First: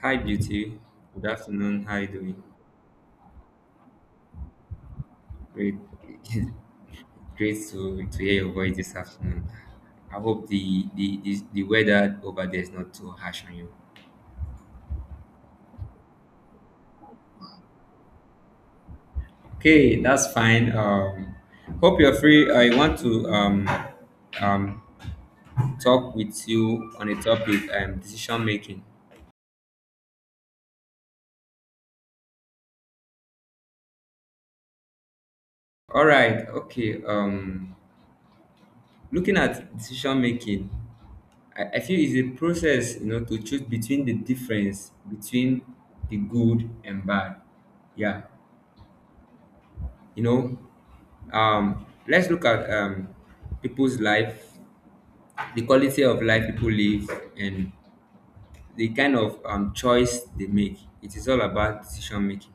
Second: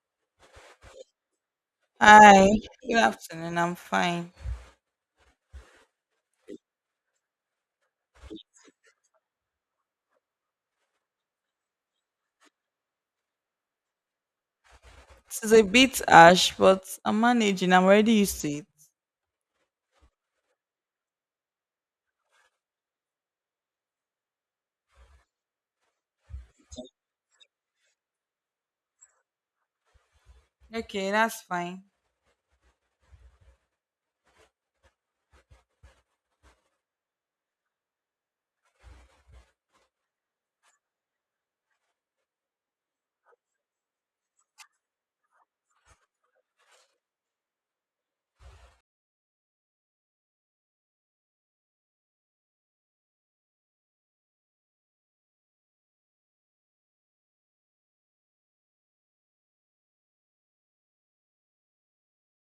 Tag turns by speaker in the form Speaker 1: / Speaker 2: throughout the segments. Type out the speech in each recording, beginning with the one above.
Speaker 1: Hi, beauty. Good afternoon. How are you doing?
Speaker 2: Hi, good afternoon. I'm fine.
Speaker 1: Great, great to, hear your voice this afternoon. I hope the weather over there is not too harsh on you.
Speaker 2: This is a bit harsh, but I'm managing. I'm already used to it.
Speaker 1: Okay, that's fine. Hope you're free. I want to um, talk with you on a topic, decision making.
Speaker 2: Okay, that's fine.
Speaker 1: All right. Okay. Looking at decision making. I feel it's a process, you know, to choose between the difference between the good and bad. Yeah, you know, let's look at, people's life, the quality of life people live, and the kind of, choice they make. It is all about decision making.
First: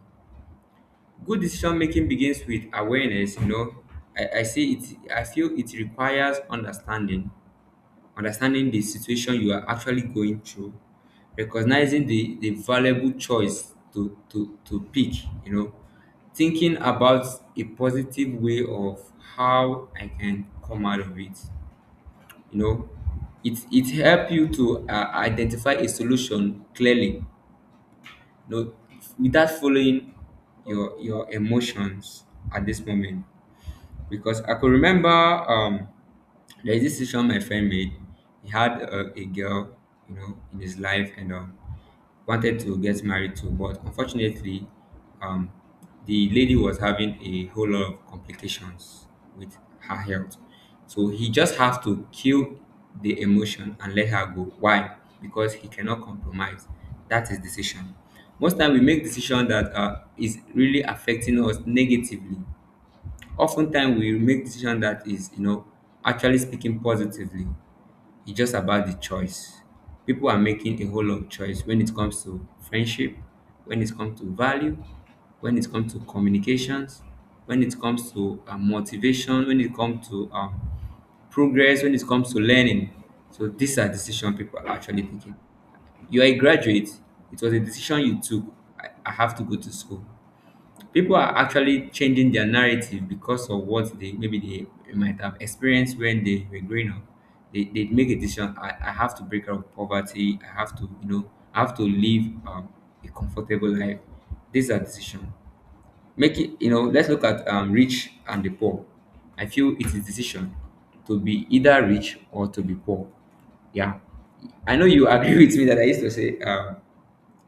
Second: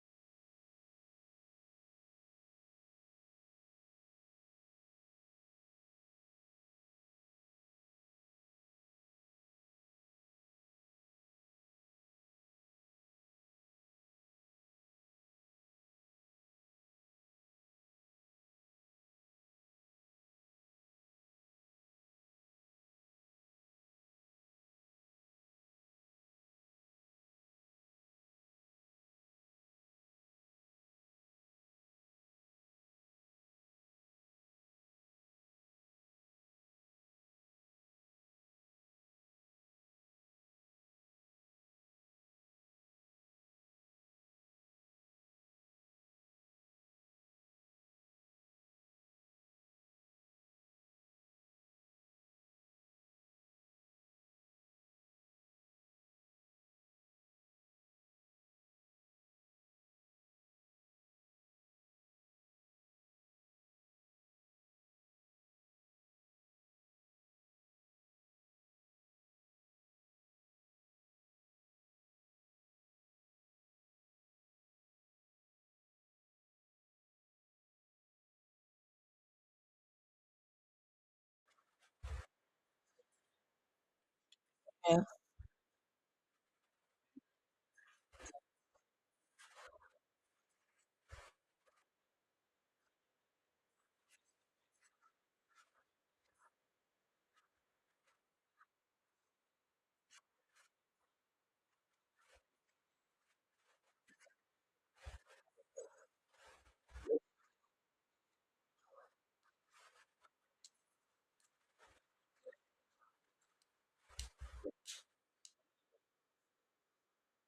Speaker 1: Good decision making begins with awareness. You know, I say it. I feel it requires understanding the situation you are actually going through, recognizing the valuable choice to, pick, you know, thinking about a positive way of how I can come out of it. You know, it helps you to identify a solution clearly, you know, without following your emotions at this moment, because I could remember, there's this decision my friend made. He had a girl, you know, in his life, and wanted to get married to, but unfortunately, um, the lady was having a whole lot of complications with her health. So he just has to kill the emotion and let her go. Why? Because he cannot compromise. That is decision. Most time we make decision that is really affecting us negatively. Oftentimes we make decision that is, you know, actually speaking positively. It's just about the choice. People are making a whole lot of choice when it comes to friendship, when it comes to value, when it comes to communications, when it comes to motivation, when it comes to progress, when it comes to learning. So these are decision people are
Speaker 2: Yeah.
Speaker 1: actually taking. You are a graduate. It was a decision you took. I have to go to school. People are actually changing their narrative because of what they, maybe they might have experienced when they were growing up. They make a decision, I have to break out of poverty, I have to, you know, I have to live, a comfortable life. These are decisions. Make it, you know, let's look at, rich and the poor. I feel it is decision to be either rich or to be poor. Yeah. I know you agree with me that I used to say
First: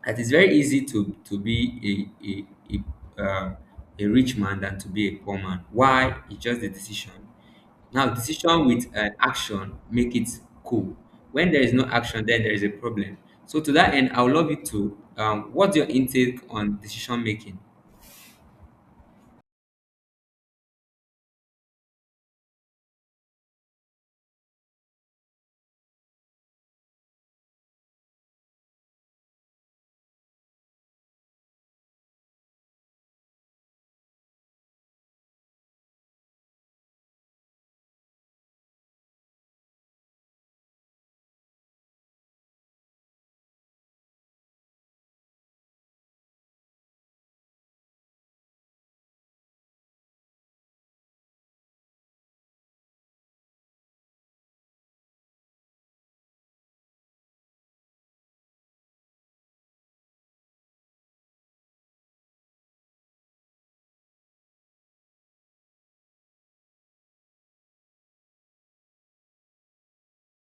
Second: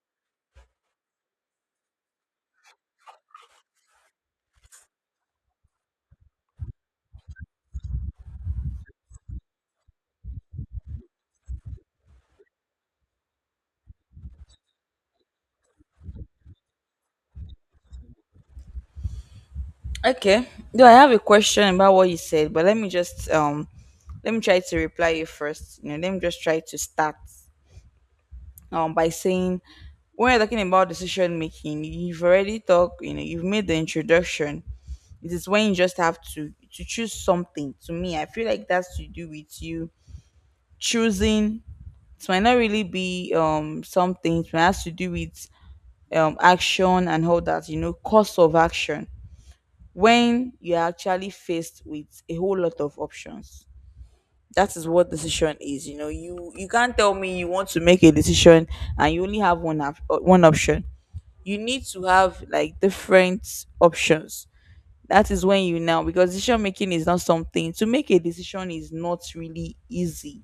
Speaker 1: that it's very easy to be a rich man than to be a poor man. Why? It's just the decision. Now, decision with action make it cool. When there is no action, then there is a problem. So to that end, I would love you to what's your intake on decision making?
Speaker 2: Okay. Do I have a question about what you said? But let me just let me try to reply you first. You know, let me just try to start by saying, when you're talking about decision making, you've already talked. You know, you've made the introduction. It is when you just have to choose something. To me, I feel like that's to do with you choosing. It might not really be some things. It has to do with action and all that, you know, cost of action, when you're actually faced with a whole lot of options. That is what decision is. You know, you can't tell me you want to make a decision and you only have one option. You need to have like different options. That is when you, now, because decision making is not something. To make a decision is not really easy.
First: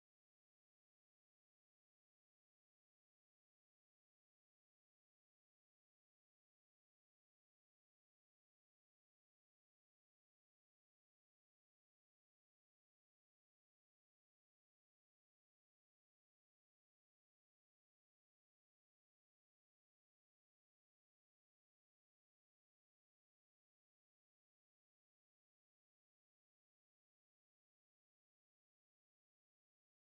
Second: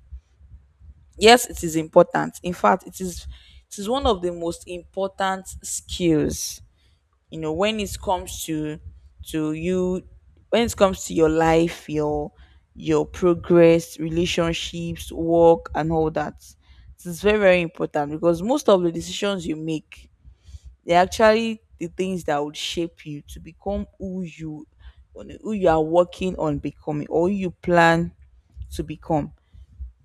Speaker 2: Yes, it is important. In fact, it is one of the most important skills. You know, when it comes to you, when it comes to your life, your progress, relationships, work, and all that, it is very very important, because most of the decisions you make, they're actually the things that would shape you to become who you are working on becoming, or who you plan to become.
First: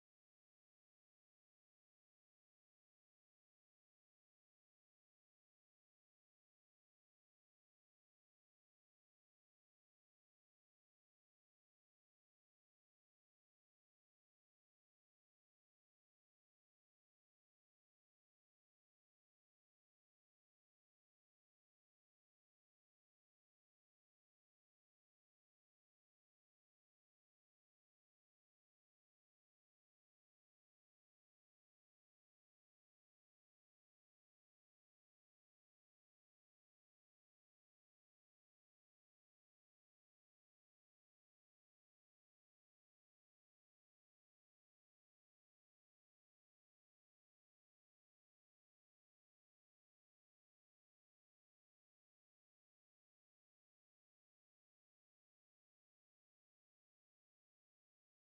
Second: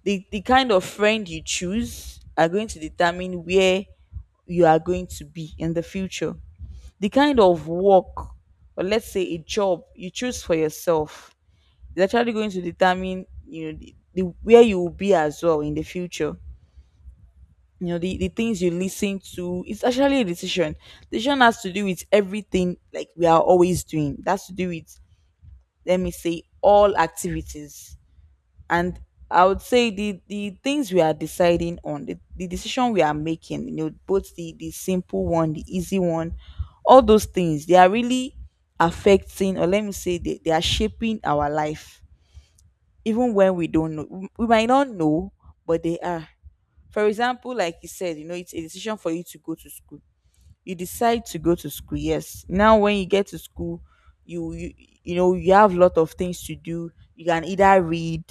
Speaker 2: The kind of friend you choose are going to determine where you are going to be in the future. The kind of work, or let's say a job you choose for yourself, is actually going to determine, you know, the where you will be as well in the future. You know, the things you listen to, it's actually a decision. Decision has to do with everything like we are always doing. That's to do with, let me say, all activities. And I would say the things we are deciding on, the decision we are making, you know, both the simple one, the easy one, all those things, they are really affecting, or let me say, they are shaping our life, even when we don't know. We might not know, but they are. For example, like you said, you know, it's a decision for you to go to school. You decide to go to school. Yes. Now when you get to school, you you, you know, you have a lot of things to do. You can either read,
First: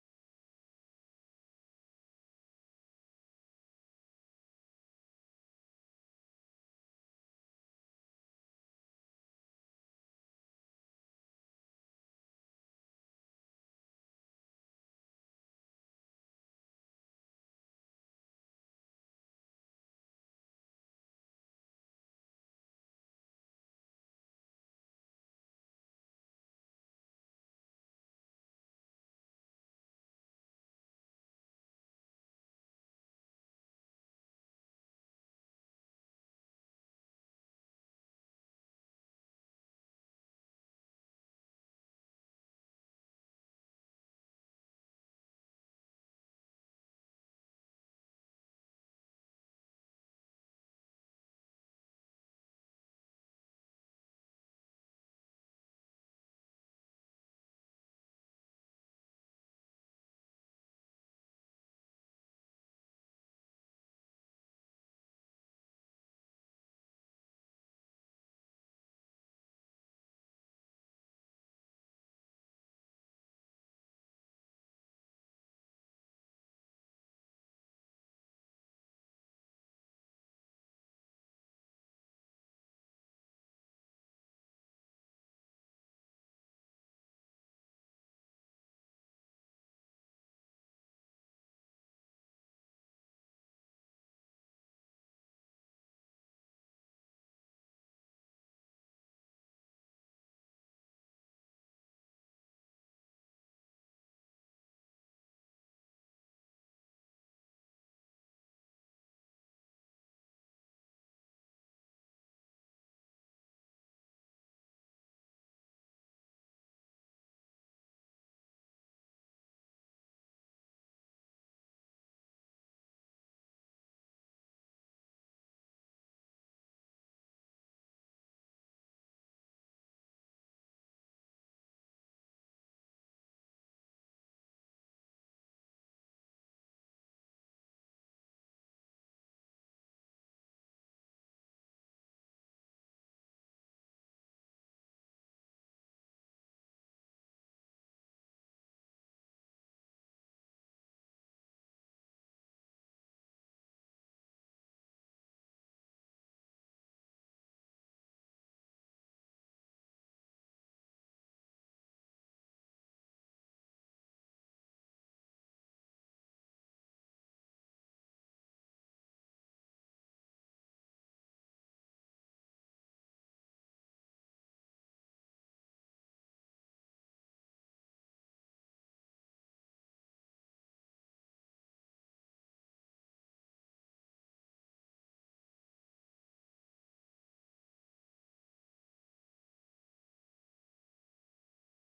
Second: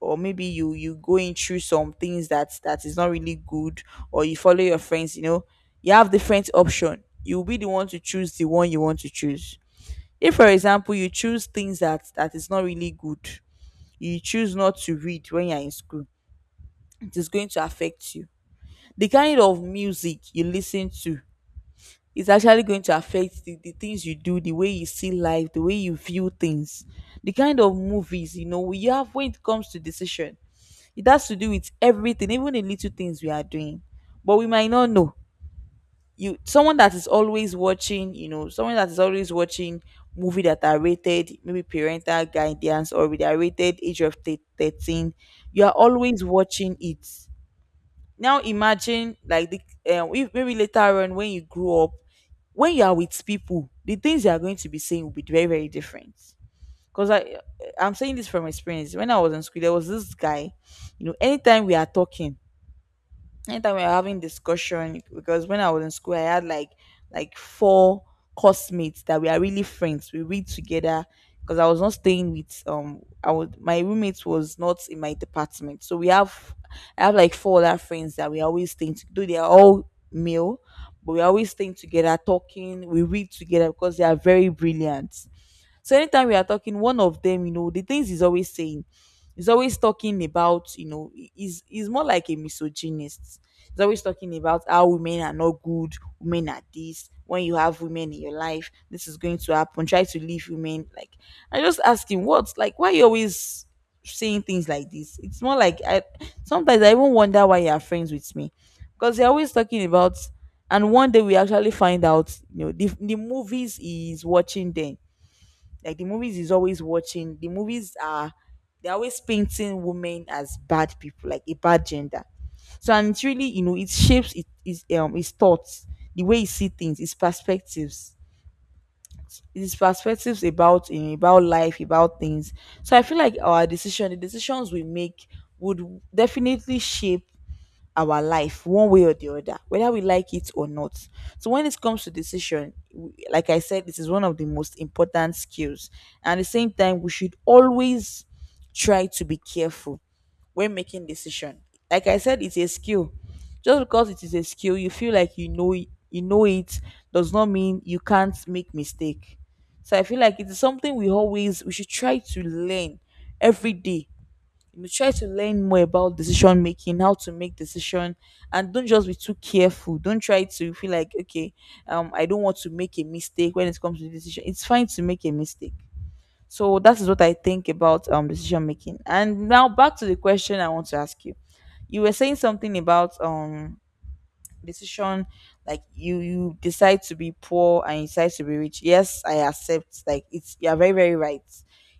Speaker 2: or maybe you go in through some things that is not really good, or you follow your friends, you know. You have different option. You'll be the one to choose the one you want to choose. If, for example, you choose things that is not really good, you choose not to read when you're in school, it is going to affect you. The kind of music you listen to, it's actually going to affect the things you do, the way you see life, the way you view things, the kind of movies, you know, we have, when it comes to decision. It has to do with everything, even the little things we are doing. But we might not know. You, someone that is always watching, you know, someone that is always watching movie that are rated, maybe parental guidance, or they are rated age of 13. You are always watching it. Now imagine like the if maybe later on when you grow up, when you are with people, the things you are going to be saying will be very very different. Because I'm saying this from experience. When I was in school, there was this guy. You know, anytime we are talking, anytime we are having discussion. Because when I was in school I had like four classmates that we are really friends. We read together, because I was not staying with I was, my roommate was not in my department. So we have I have like four other friends that we are always staying to, though they are all male, but we are always staying together, talking, we read together because they are very brilliant. So anytime we are talking, one of them, you know, the things he's always saying, he's always talking about, you know, he's more like a misogynist. He's always talking about how women are not good, women are this. When you have women in your life, this is going to happen. Try to leave women. Like, I just ask him, what's like, why you always saying things like this? It's more like, I sometimes I even wonder why you are friends with me. Because you're always talking about. And one day we actually find out, you know, the movies he's watching then. Like the movies is always watching. The movies are, they're always painting women as bad people, like a bad gender. So, and it's really, you know, it shapes, it is his thoughts, the way he see things, his perspectives about, you know, about life, about things. So I feel like our decision, the decisions we make, would definitely shape our life one way or the other, whether we like it or not. So when it comes to decision, like I said, this is one of the most important skills. And at the same time, we should always try to be careful when making decision. Like I said, it's a skill. Just because it is a skill, you feel like you know it, does not mean you can't make mistake. So I feel like it is something we should try to learn every day. You must try to learn more about decision making, how to make decision, and don't just be too careful. Don't try to feel like, okay, I don't want to make a mistake when it comes to decision. It's fine to make a mistake. So that is what I think about decision making. And now back to the question I want to ask you. You were saying something about decision, like you decide to be poor and you decide to be rich. Yes, I accept. Like, it's, you're very very right.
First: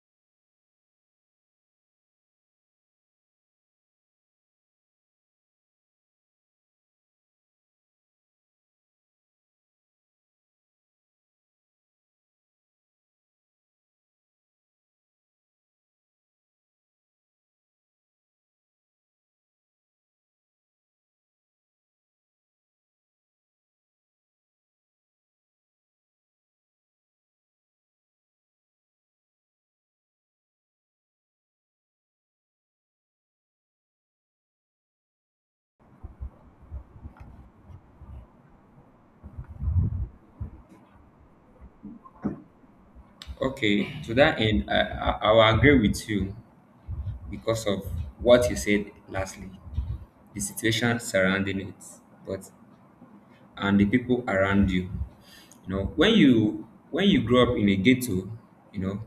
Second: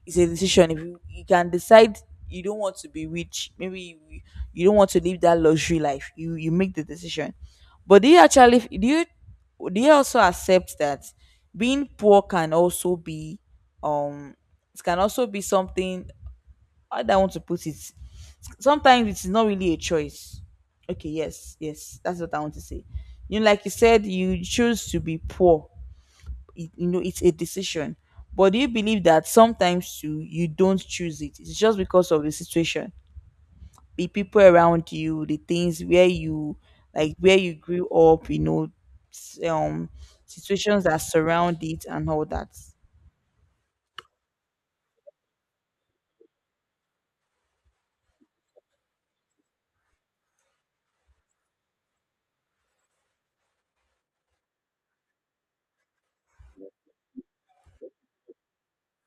Speaker 2: It's a decision. If you can decide you don't want to be rich. Maybe you don't want to live that luxury life. You make the decision. But do you actually, do you also accept that being poor can also be, um it can also be something, how do I want to put it? Sometimes it's not really a choice. Okay, yes, yes, that's what I want to say. You know, like you said, you choose to be poor. It, you know, it's a decision. But do you believe that sometimes too you don't choose it? It's just because of the situation, the people around you, the things where you, like where you grew up. You know, s- um, situations that surround it and all that.
Speaker 1: Okay, to that end, I will agree with you because of what you said lastly, the situation surrounding it, but and the people around you. You know, when you, grow up in a ghetto, you know,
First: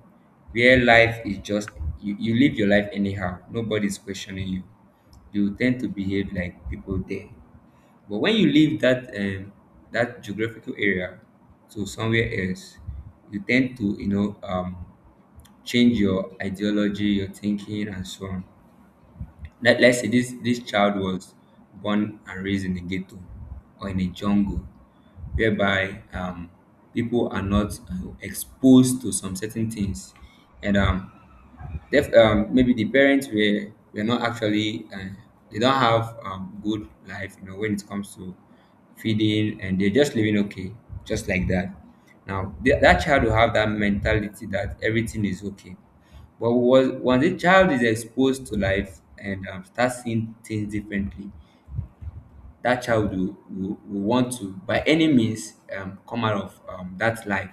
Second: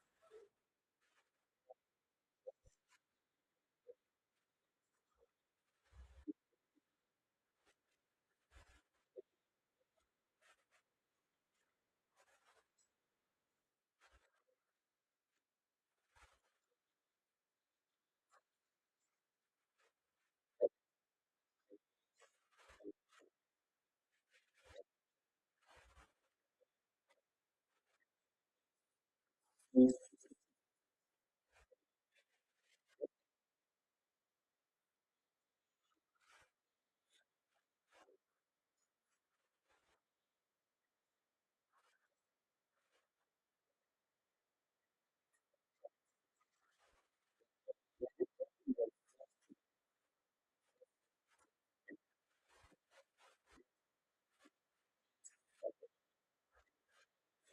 Speaker 1: where life is just you, you live your life anyhow, nobody's questioning you. You tend to behave like people there. But when you leave that, that geographical area to somewhere else, you tend to, you know, change your ideology, your thinking, and so on. Let's say this, this child was born and raised in a ghetto or in a jungle whereby, people are not exposed to some certain things. And maybe the parents were not actually they don't have, good life, you know, when it comes to feeding, and they're just living okay, just like that. Now that child will have that mentality that everything is okay. When the child is exposed to life and, start seeing things differently, that child will, want to, by any means, come out of, that life.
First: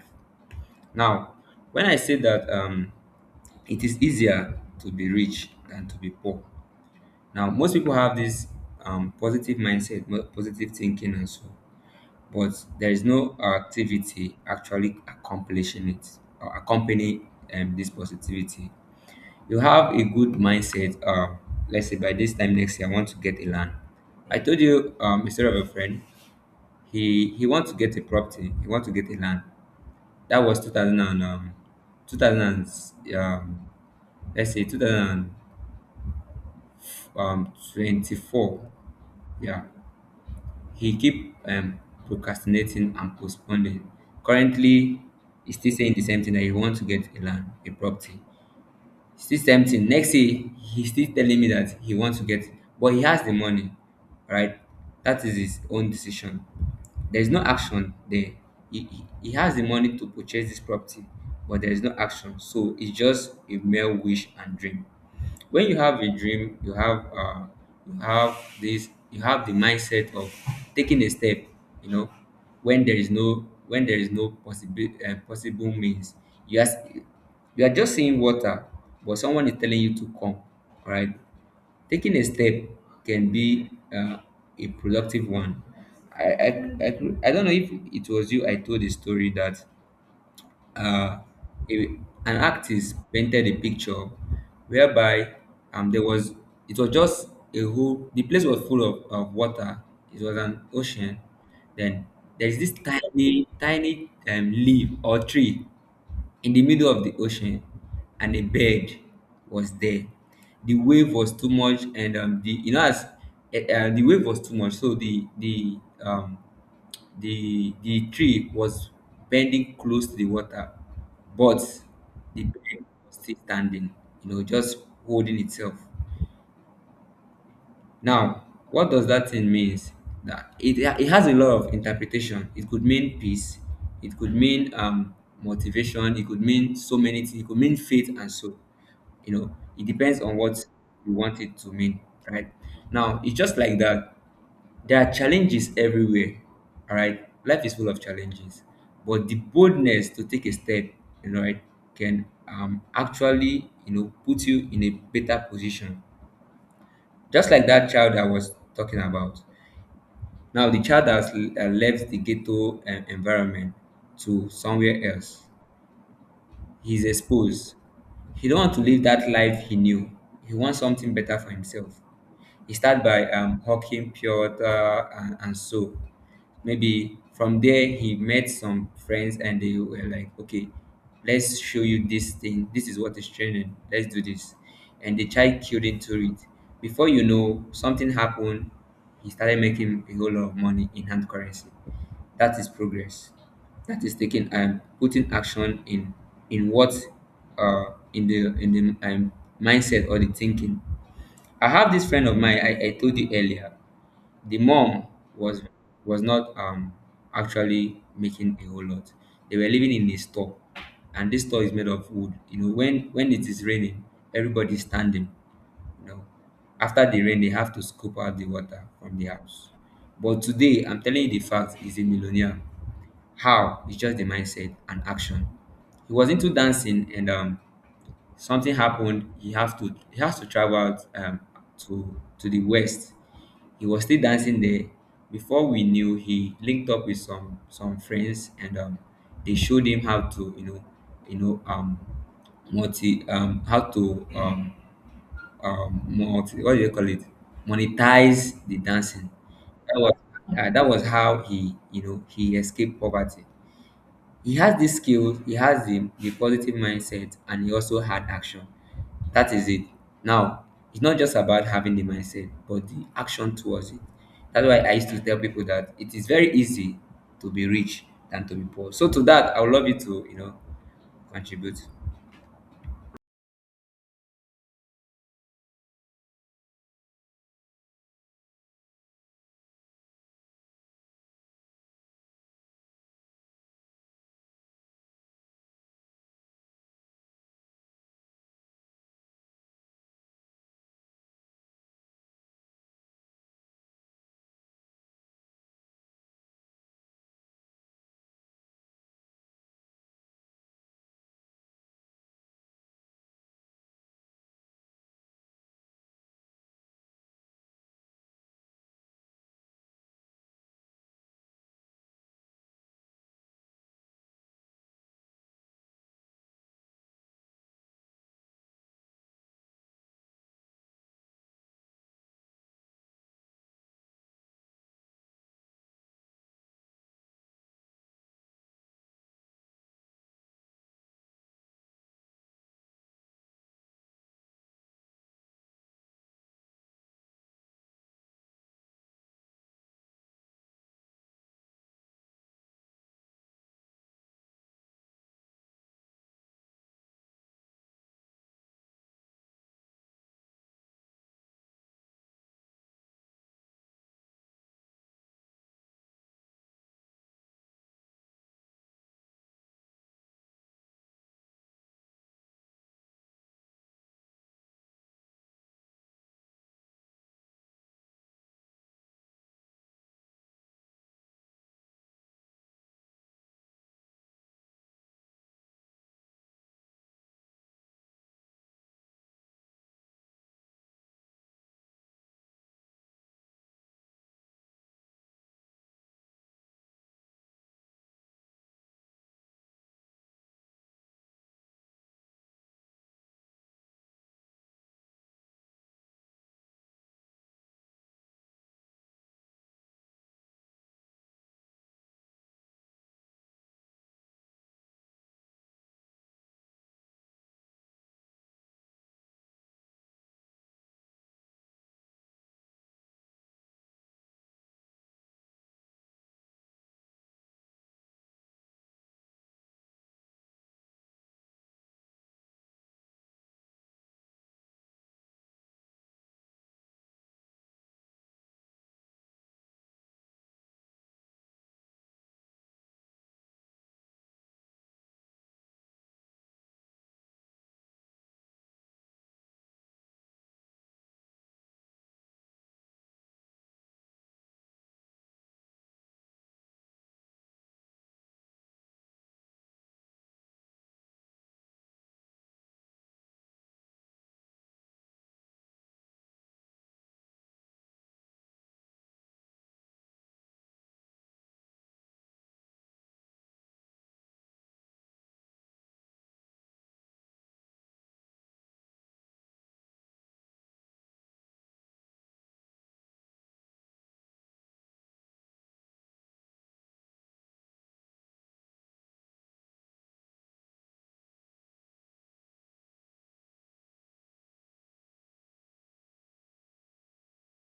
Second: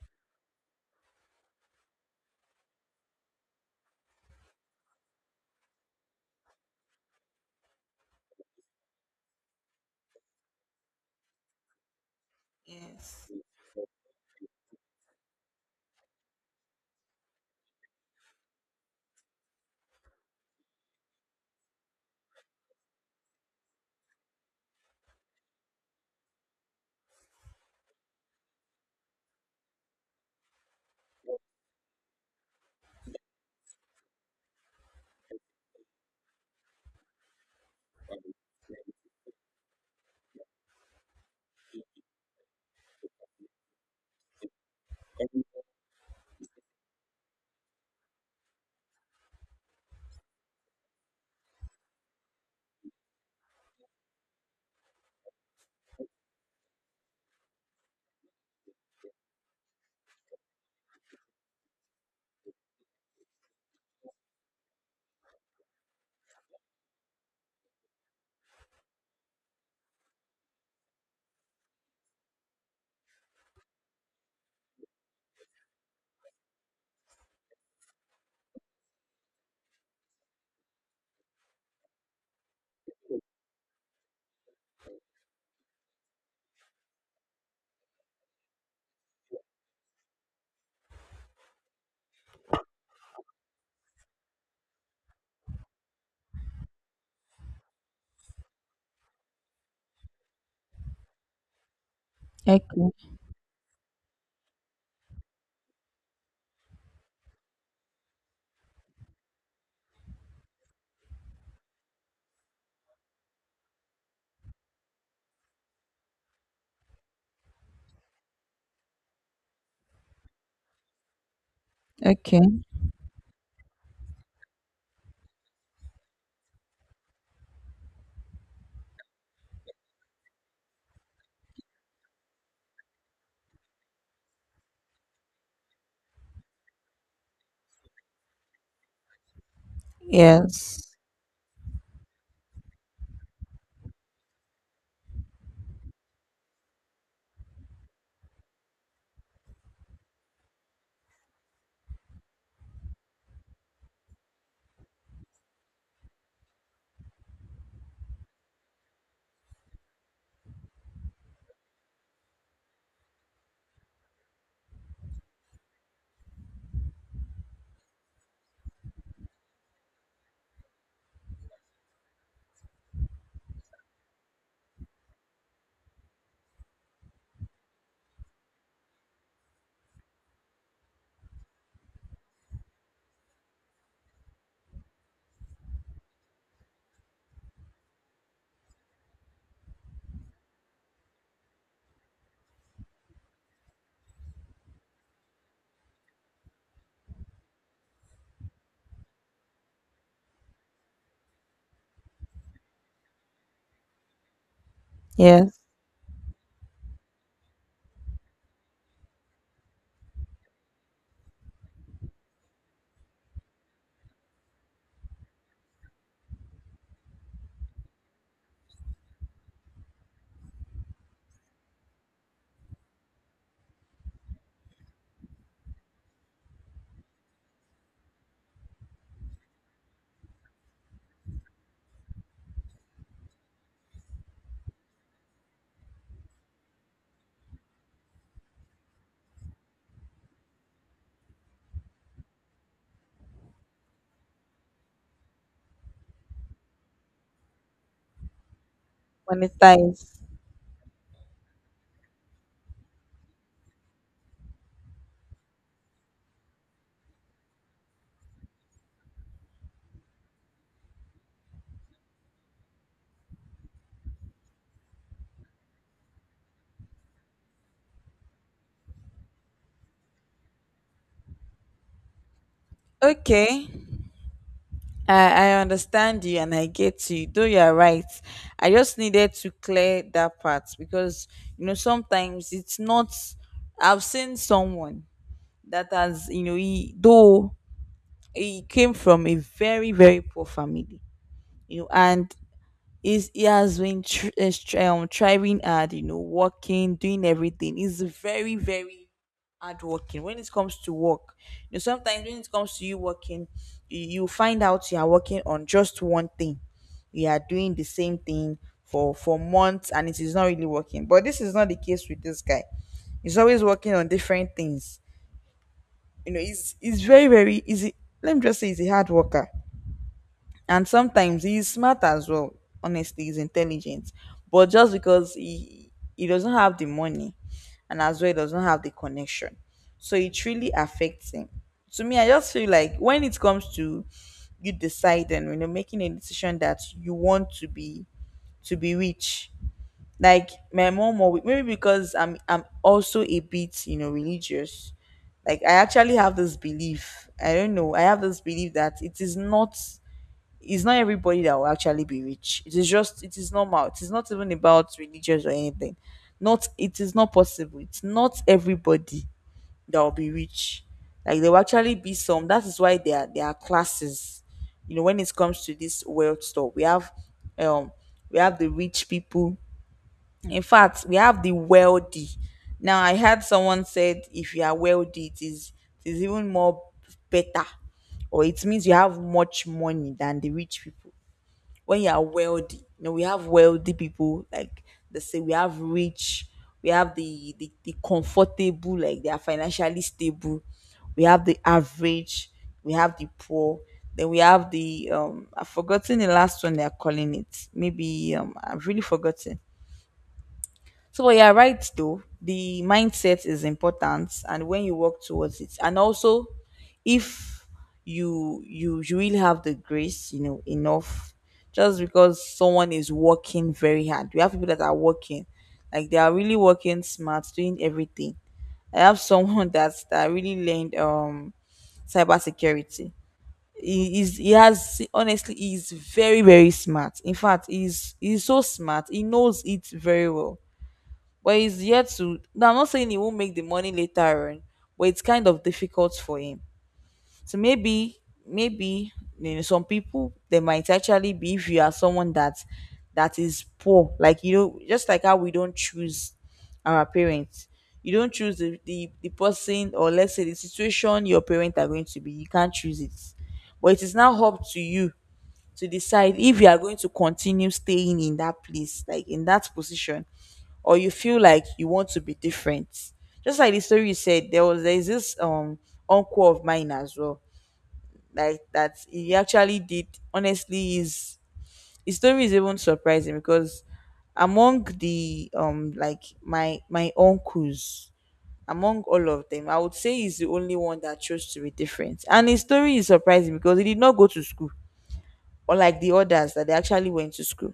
Speaker 1: Now, when I say that, it is easier to be rich than to be poor. Now, most people have this, positive mindset, positive thinking, and so, but there is
Speaker 2: Yes.
Speaker 1: no activity actually accomplishing it or accompany, this positivity. You have a good mindset. Let's say by this time next year, I want to get a land. I told you, a story of a friend. He wants to get a property. He wants to get a land. That was 2000 and, 2000 and, um, let's say 2024. Yeah, he keep, procrastinating and postponing. Currently, he's still saying the same thing, that he wants to get a land, a property. Still same thing. Next day, he's still telling me that he wants to get, but he has the money, right? That is his own decision. There is no action there. He has the money to purchase this property, but there is no action. So it's just a mere wish and dream. When you have a dream, you have this, you have the mindset of taking a step, you know. When there is no, possible possible means, you are, just seeing water, but someone is telling you to come. All right, taking a step can be, a productive one. I, I I I don't know if it was you I told the story that, uh, a, an artist painted a picture whereby, there was, it was just a whole, the place was full of, water. It was an ocean. Then there's
Speaker 2: Okay.
Speaker 1: this tiny, leaf or tree in the middle of the ocean, and a bird was there. The wave was too much, and, the, you know, as the wave was too much, so um, the the tree was bending close to the water, but the
Speaker 2: Okay.
Speaker 1: bird was still standing, you know, just holding itself. Now, what does that thing means? That it has a lot of interpretation. It could mean peace. It could mean, motivation. It could mean so many things. It could mean faith and so, you know, it depends on what
Speaker 2: Yes.
Speaker 1: you want it to mean, right? Now it's just like that. There are challenges everywhere. All right. Life is full of challenges. But the boldness to take a step, you know, right, can actually, you know, put you in a better position. Just like that child I was talking about. Now the child has left the ghetto, environment to somewhere else. He's exposed. He don't want to live that life he knew. He wants something better for himself. He start by, hawking pure water and, soap. Maybe from there he met some friends, and they were like, okay, let's show you this thing. This is what is training. Let's do this. And the child killed into it. Before you know, something happened. He started making a whole lot of money in hand currency. That is progress. That is taking, putting action in what uh, in the mindset or the thinking. I have this friend of mine I told you earlier. The mom
Speaker 2: Yes.
Speaker 1: was, not, actually making a whole lot. They were living in a store, and this store is made of wood. You know, when it is raining, everybody's standing. You know, after the rain, they have to scoop out the water from the house. But today, I'm telling you the fact, he's a millionaire. How? It's just the mindset and action. He was into dancing, and, um, something happened, he have to, he has to travel out, to the west. He was still dancing there. Before we knew, he linked up with some, friends, and, they showed him how to, you know, you know, multi how to, multi what do you call it, monetize the dancing. That
Speaker 2: Monetize.
Speaker 1: was, that was how he, you know, he escaped poverty. He has this skill, he has the positive mindset, and he also had action. That is it. Now, it's not just about having the mindset, but the action towards it. That's why I used to tell people that it is very easy to be rich than to be poor. So to that, I would love you to, you know, contribute.
Speaker 2: Okay, I understand you and I get you. Though you are right, I just needed to clear that part. Because, you know, sometimes it's not. I've seen someone that has, you know, he though he came from a very very poor family, you know. And is he has been thriving hard, you know, working, doing everything. He's very, very hardworking. When it comes to work, you know, sometimes when it comes to you working, you find out you are working on just one thing. You are doing the same thing for months, and it is not really working. But this is not the case with this guy. He's always working on different things. You know, he's very, very easy. Let me just say, he's a hard worker, and sometimes he's smart as well. Honestly, he's intelligent, but just because he doesn't have the money, and as well he doesn't have the connection, so it really affects him. To me, I just feel like when it comes to you deciding, you know, making a decision that you want to be rich. Like my mom, or maybe because I'm also a bit, you know, religious. Like, I actually have this belief. I don't know, I have this belief that it is not, it's not everybody that will actually be rich. It is just, it is normal. It is not even about religious or anything. Not, it is not possible. It's not everybody that will be rich. Like there will actually be some. That is why there are classes. You know, when it comes to this wealth stuff, um we have the rich people. In fact, we have the wealthy. Now I heard someone said if you are wealthy, it is even more better, or it means you have much money than the rich people when you are wealthy. You know, we have wealthy people, like they say, we have rich, we have the comfortable, like they are financially stable, we have the average, we have the poor, then we have the I've forgotten the last one they're calling it, maybe I've really forgotten. So, but you're right though. The mindset is important, and when you work towards it, and also if you really have the grace, you know, enough. Just because someone is working very hard, we have people that are working, like they are really working smart, doing everything. I have someone that really learned cybersecurity. He is he has honestly, he's very very smart. In fact, he's so smart. He knows it very well, but he's yet to, now I'm not saying he won't make the money later on, but it's kind of difficult for him. So maybe, maybe, you know, some people they might actually be, if you are someone that is poor, like you know, just like how we don't choose our parents, you don't choose the person, or let's say the situation your parents are going to be, you can't choose it, but it is now up to you to decide if you are going to continue staying in that place, like in that position, or you feel like you want to be different. Just like the story you said, there's this uncle of mine as well. Like that he actually did, honestly, his story is even surprising because among the like my uncles, among all of them, I would say he's the only one that chose to be different, and his story is surprising because he did not go to school, or like the others that they actually went to school.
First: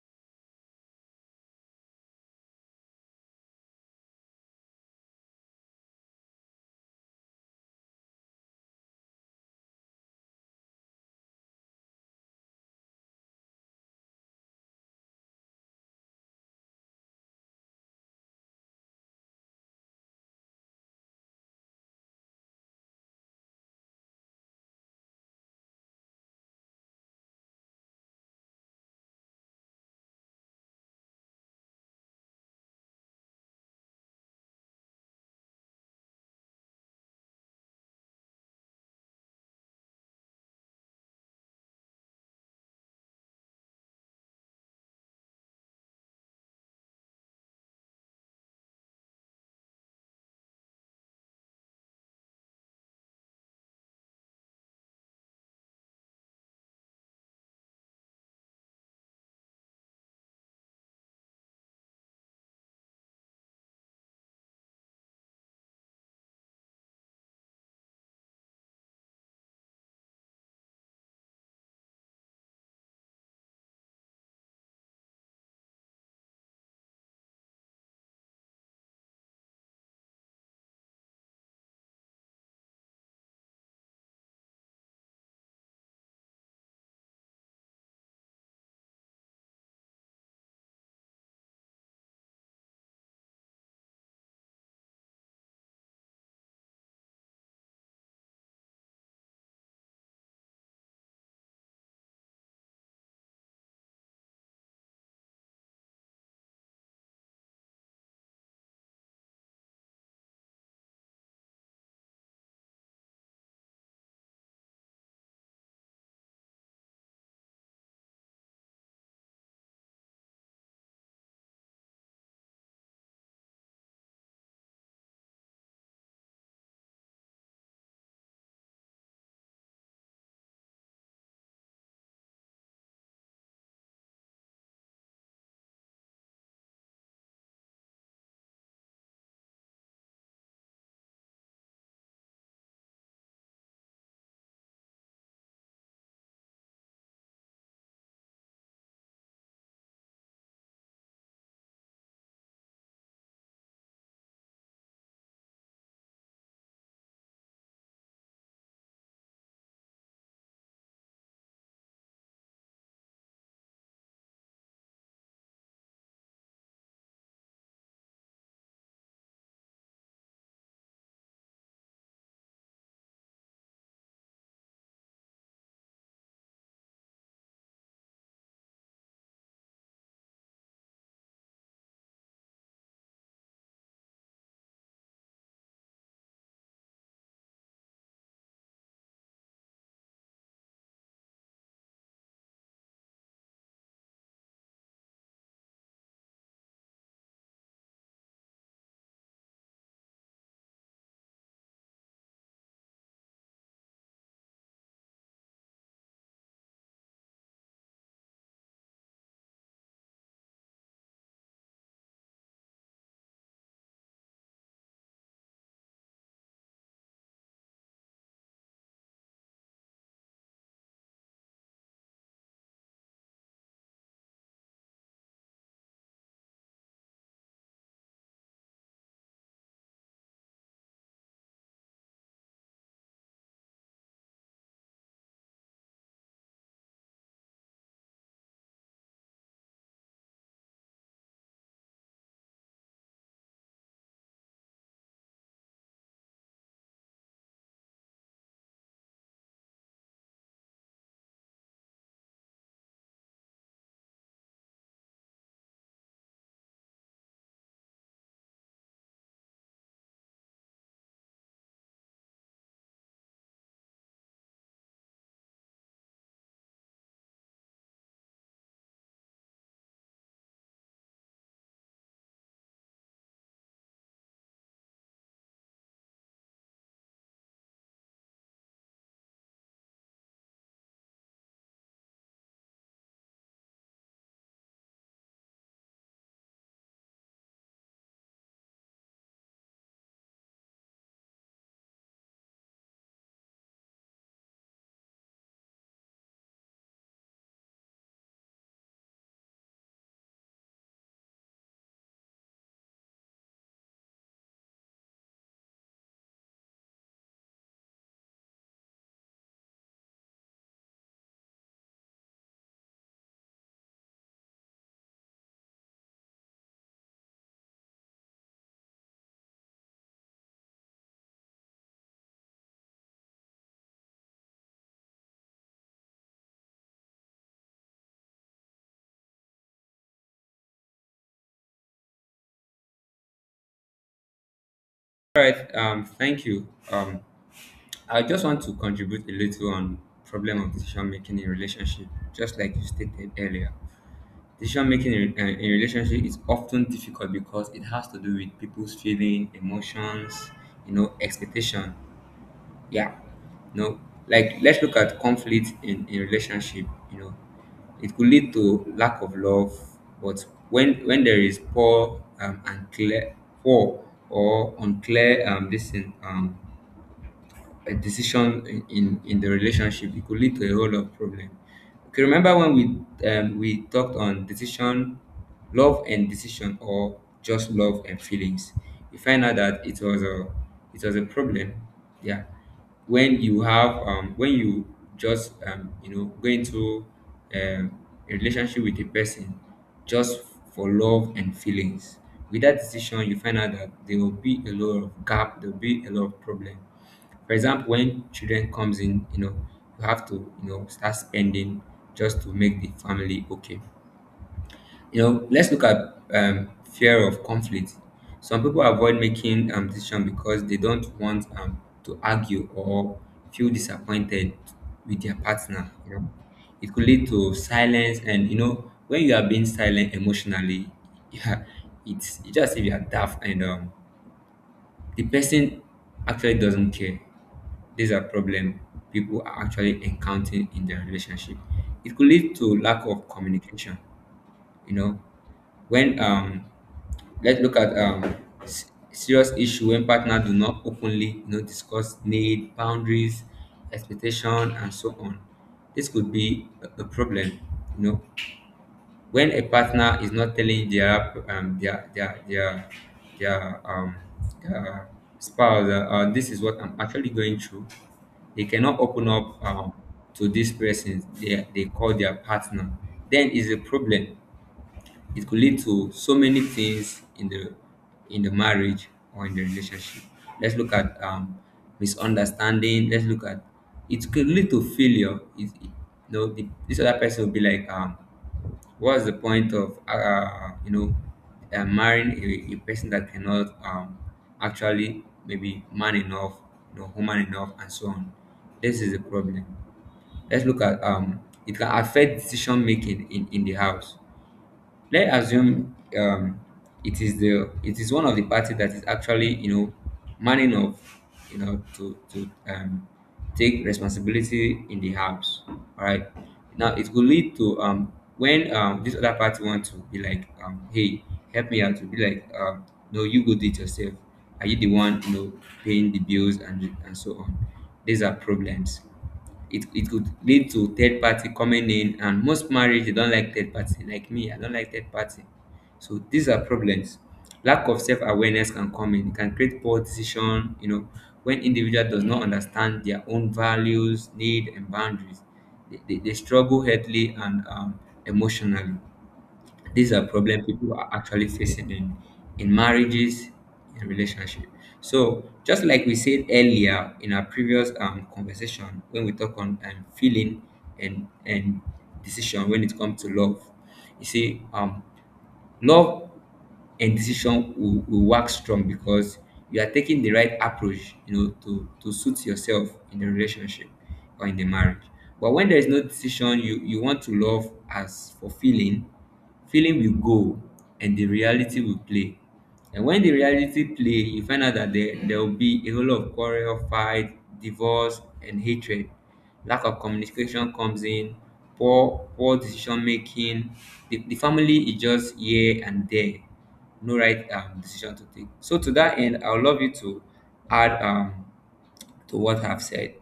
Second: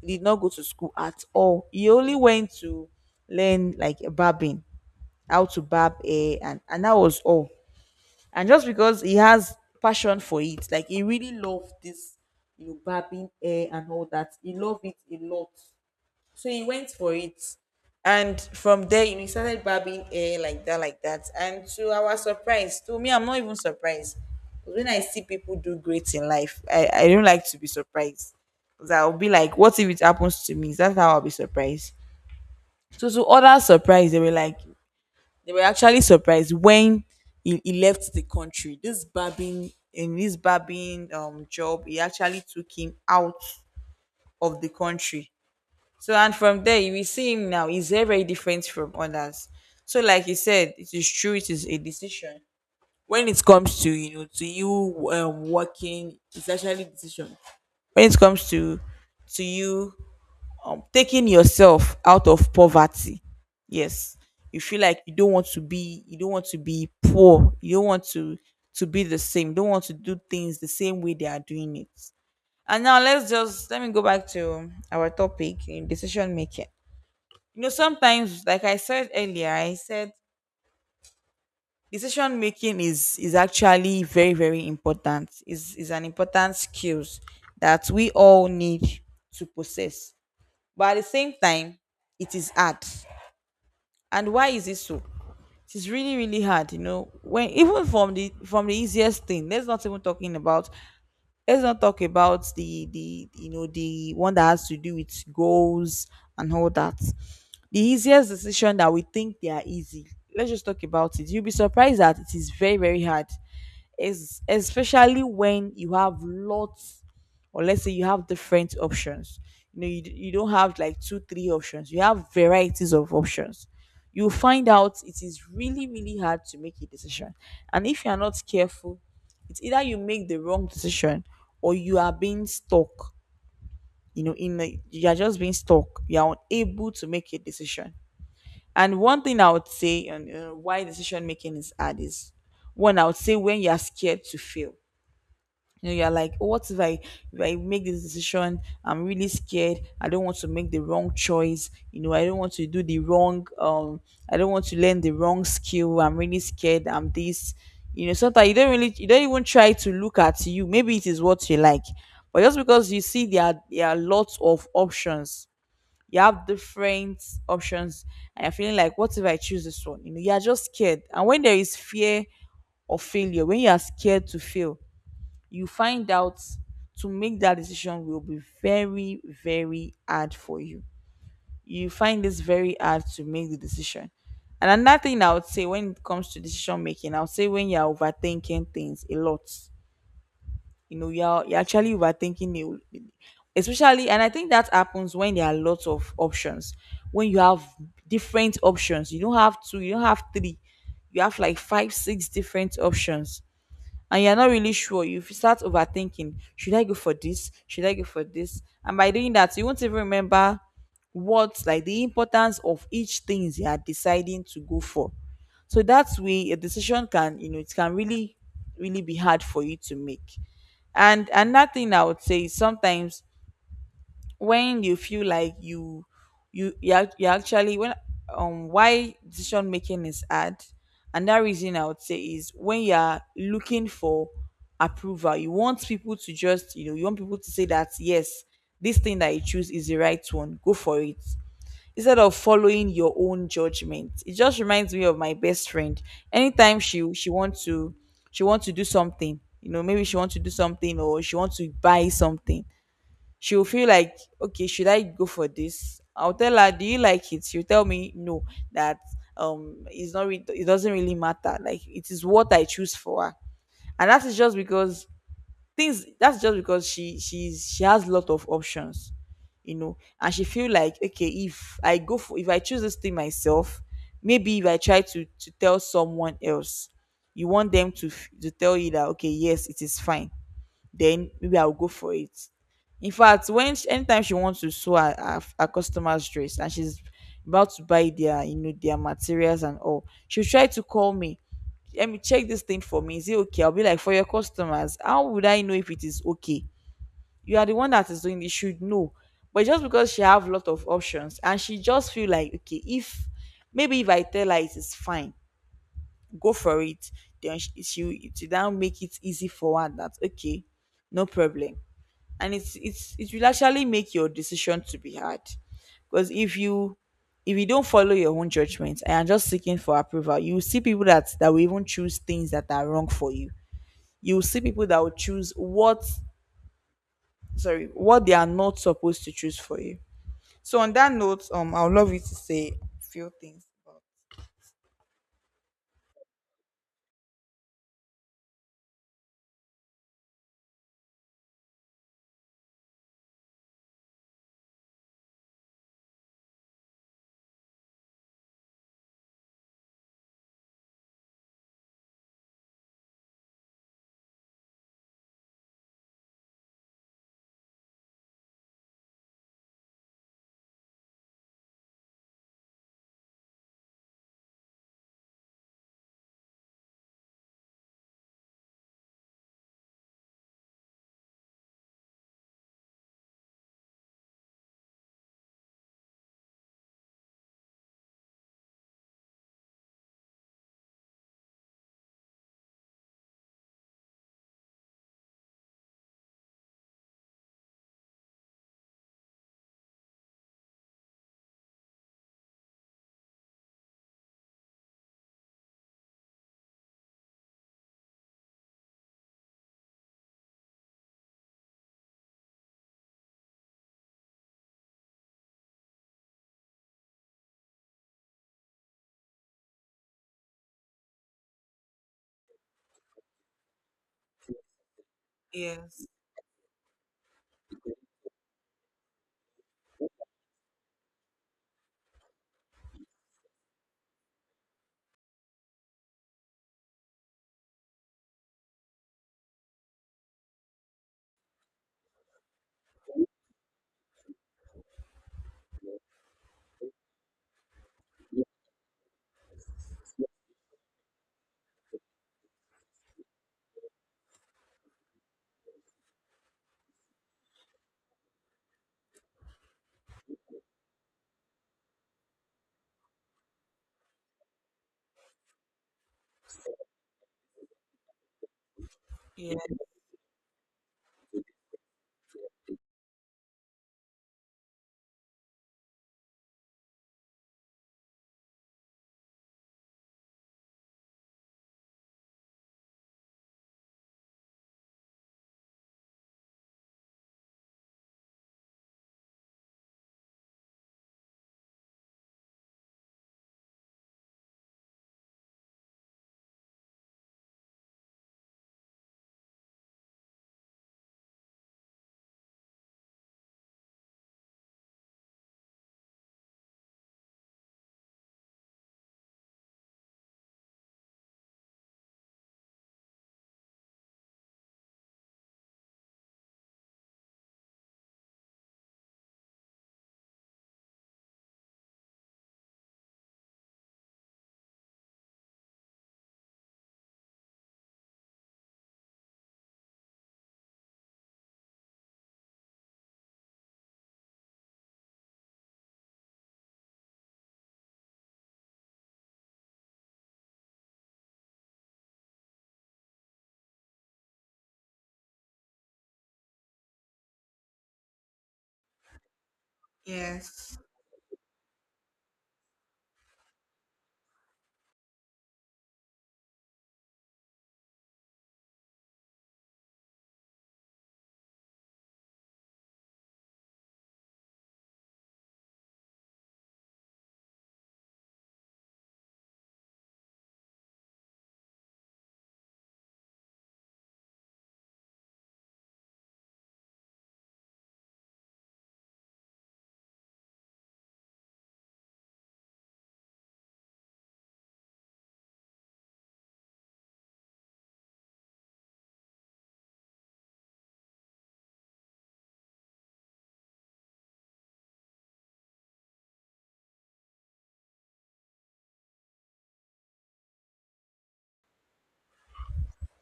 Speaker 2: He did not go to school at all, he only went to learn like barbing, how to barb hair, and that was all. And just because he has passion for it, like he really loved this, you know, barbing hair and all that, he loved it a lot, so he went for it. And from there, you know, he started barbing hair like that, like that, and to our surprise, to me I'm not even surprised, 'cause when I see people do great in life I don't like to be surprised, 'cause I'll be like, what if it happens to me, that's how I'll be surprised. So to others surprise, they were like, they were actually surprised when he left the country. This barbing, in this barbing job, he actually took him out of the country. So, and from there you will see him now. He's very, very different from others. So like he said, it is true, it is a decision. When it comes to, you know, to you working, it's actually a decision. When it comes to you, taking yourself out of poverty. Yes, you feel like you don't want to be, you don't want to be poor. You don't want to be the same. You don't want to do things the same way they are doing it. And now let's just, let me go back to our topic in decision making. You know, sometimes, like I said earlier, I said decision making is actually very very important. Is an important skills that we all need to possess, but at the same time it is hard. And why is it so? It is really really hard, you know, when even from the, from the easiest thing, let's not even talking about, let's not talk about the, you know, the one that has to do with goals and all that. The easiest decision that we think they are easy, let's just talk about it, you'll be surprised that it is very very hard. Is especially when you have lots, or let's say you have different options. You know you, you don't have like two three options, you have varieties of options. You find out it is really really hard to make a decision. And if you are not careful, it's either you make the wrong decision, or you are being stuck, you know, in a, you are just being stuck, you are unable to make a decision. And one thing I would say on why decision making is hard is, one, I would say, when you are scared to fail. You know you're like, "Oh, what if I make this decision, I'm really scared, I don't want to make the wrong choice, you know, I don't want to do the wrong I don't want to learn the wrong skill, I'm really scared, I'm this." You know, sometimes you don't really, you don't even try to look at, you, maybe it is what you like, but just because you see there are lots of options, you have different options, and you're feeling like, what if I choose this one? You know, you're just scared, and when there is fear of failure, when you are scared to fail, you find out to make that decision will be very, very hard for you. You find this very hard to make the decision. And another thing I would say when it comes to decision making, I would say when you're overthinking things a lot, you know, you're actually overthinking it, especially, and I think that happens when there are lots of options. When you have different options, you don't have two, you don't have three, you have like five, six different options, and you're not really sure, you start overthinking. Should I go for this? Should I go for this? And by doing that, you won't even remember what, like the importance of each things you are deciding to go for. So that's way a decision can, you know, it can really, really be hard for you to make. And another thing I would say is sometimes when you feel like you you actually, when why decision making is hard, and that reason I would say is when you are looking for approval. You want people to just, you know, you want people to say that yes, this thing that you choose is the right one, go for it, instead of following your own judgment. It just reminds me of my best friend. Anytime she wants to do something, you know, maybe she wants to do something, or she wants to buy something. She'll feel like, okay, should I go for this? I'll tell her, do you like it? She'll tell me, no. That, it's not re- it doesn't really matter, like it is what I choose for her. And that is just because things, that's just because she has a lot of options, you know, and she feel like, okay, if I go for, if I choose this thing myself, maybe if I try to tell someone else, you want them to to tell you that, okay yes it is fine, then maybe I'll go for it. In fact, when she, anytime she wants to sew her, her customer's dress, and she's about to buy their, you know, their materials and all, she'll try to call me. Let me check this thing for me, is it okay? I'll be like, for your customers, how would I know if it is okay? You are the one that is doing it, you should know. But just because she have a lot of options, and she just feel like, okay, if maybe if I tell her it is fine, go for it, then she now make it easy for her, that okay, no problem. And it will actually make your decision to be hard, because if you, if you don't follow your own judgment and are just seeking for approval, you will see people that will even choose things that are wrong for you. You will see people that will choose what, sorry, what they are not supposed to choose for you. So on that note, I would love you to say a few things.
Speaker 1: All right. Thank you. I just want to contribute a little on problem of decision making in relationship, just like you stated earlier. Decision making in relationship is often difficult because it has to do with people's feeling, emotions, you know, expectation. Yeah, you know, like let's look at conflict in, relationship. You know, it could lead to lack of love, but when there is poor and clear poor or unclear this thing, a decision in the relationship it could lead to a whole lot of problem. Okay, remember when we talked on decision, love and decision, or just love and feelings. You find out that it was a problem. Yeah, when you have when you just you know, go into um, a relationship with a person just for love and feelings. With that decision you find out that there will be a lot of gap, there will be a lot of problem. For example, when children comes in, you know, you have to, you know, start spending just to make the family okay. You know, let's look at fear of conflict. Some people avoid making decision because they don't want to argue or feel disappointed with their partner.
Speaker 2: Yes.
Speaker 1: You know, it could lead to silence, and you know, when you are being silent emotionally, yeah, it's just if you are daft and the person actually doesn't care. These are problems people are actually encountering in their relationship. It could lead to lack of communication. You know, when let's look at serious issue when partners do not openly, you know, discuss need, boundaries, expectation, and so on. This could be a problem. You know, when a partner is not telling their their um their spouse, this is what I'm actually going through, they cannot open
Speaker 2: Yes,
Speaker 1: up to this person they call their partner, then is a problem. It could lead to so many things in the marriage or in the relationship. Let's look at misunderstanding, let's look at it could lead to failure. You know, the, this other person will be like what's the point of marrying a person that cannot actually maybe man enough, you know, woman enough, and so on. This is a problem. Let's look at it can affect decision making in the house. Let's assume it is one of the party that is actually, you know, man enough, you know, to to take responsibility in the house, all right? Now it will lead to when this other party want to be like, hey, help me out, to be like, no, you go do it yourself, are you the one, you know, paying the bills and so on. These are problems. It could lead to third party coming in, and most marriage they don't like third party. Like me, I don't like third party. So these are problems. Lack of self-awareness can come in, it can create poor decision. You know, when individual does not understand their own values, need, and boundaries, they struggle healthily and emotionally. These are problems
Speaker 2: yes.
Speaker 1: people are actually facing in marriages, in relationship. So just like we said earlier in our previous conversation, when we talk on feeling and decision when it comes to love, you see, love and decision will work strong because you are taking the right approach, you know, to suit yourself in the relationship or in the marriage. But when there is no decision, you want to love as for feeling, feeling will go and the reality will play. And when the reality play, you find out that there will be a whole lot of quarrel, fight, divorce, and hatred. Lack of communication comes in, poor decision making. The family is just here and there. No right decision to take. So to that end, I would love you to add to what I've said.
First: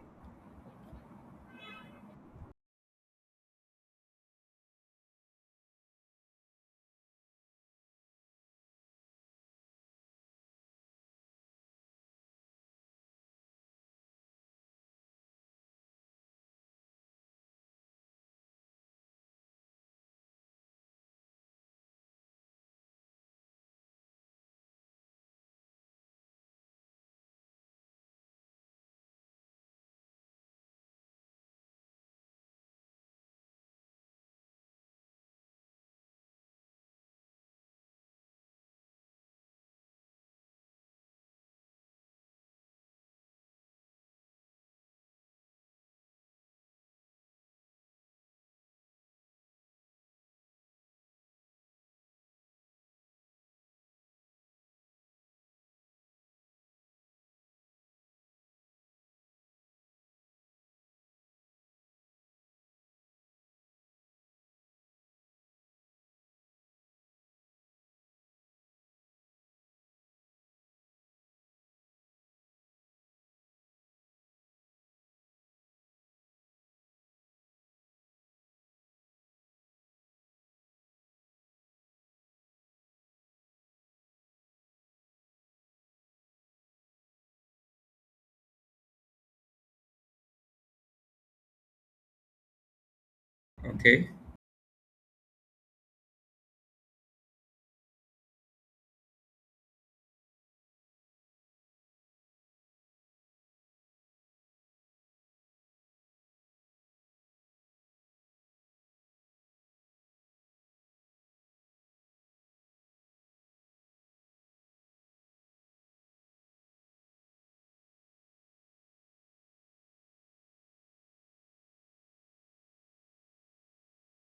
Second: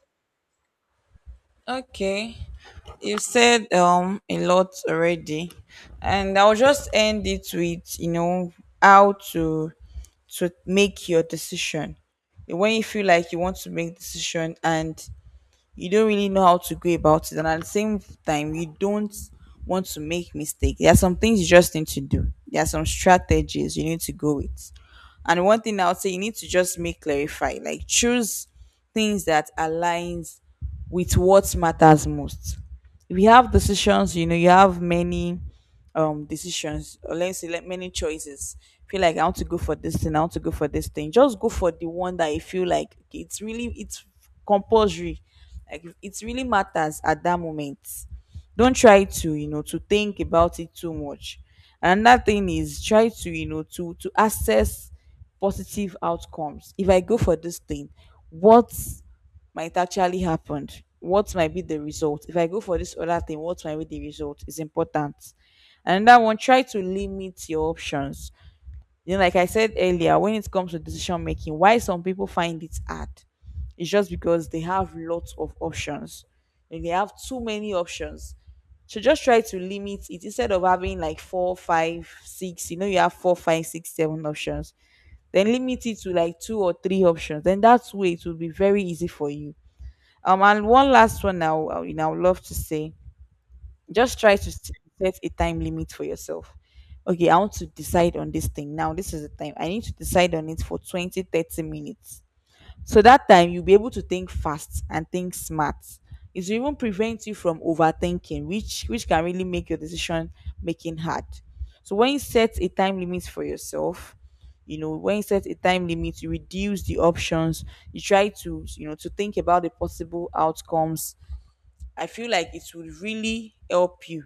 Speaker 2: Okay, you said a lot already, and I'll just end it with, you know, how to make your decision. When you feel like you want to make decision and you don't really know how to go about it, and at the same time, you don't want to make mistake. There are some things you just need to do. There are some strategies you need to go with. And one thing I'll say, you need to just make clarify, like choose things that aligns with what matters most. If you have decisions, you know, you have many decisions, or let's say like many choices. Feel like I want to go for this thing, I want to go for this thing. Just go for the one that you feel like, okay, it's really it's compulsory. Like it really matters at that moment. Don't try to, you know, to think about it too much. Another thing is try to, you know, to access positive outcomes. If I go for this thing, what might actually happen? What might be the result? If I go for this other thing, what might be the result? Is important. And that one, try to limit your options. You know, like I said earlier, when it comes to decision making, why some people find it hard, it's just because they have lots of options. Like, they have too many options. So just try to limit it instead of having like four, five, six. You know, you have four, five, six, seven options, then limit it to like two or three options, then that way it will be very easy for you. And one last one now, I would love to say,
Speaker 1: Okay?
Speaker 2: just try to set a time limit for yourself. Okay, I want to decide on this thing now, this is the time I need to decide on it for 20, 30 minutes, so that time you'll be able to think fast and think smart. It will even prevent you from overthinking, which can really make your decision making hard. So when you set a time limit for yourself, you know, when you set a time limit, you reduce the options. You try to, you know, to think about the possible outcomes. I feel like it will really help you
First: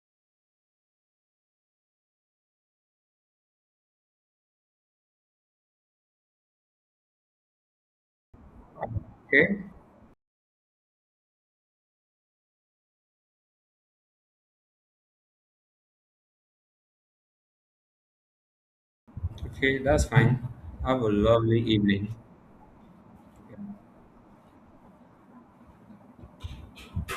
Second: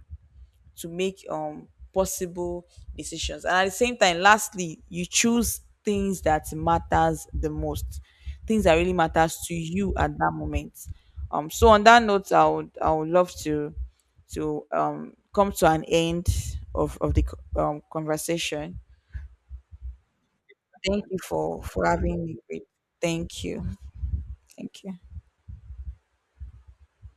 Speaker 2: to make possible decisions, and at the same time, lastly, you choose things that matters the most, things that really matters to
Speaker 1: Okay?
Speaker 2: you at that moment. So on that note, I would love to come to an end of the conversation.
Speaker 1: Okay, that's fine. Have
Speaker 2: Thank
Speaker 1: a
Speaker 2: you for
Speaker 1: lovely evening.
Speaker 2: having me. Thank you. Thank you.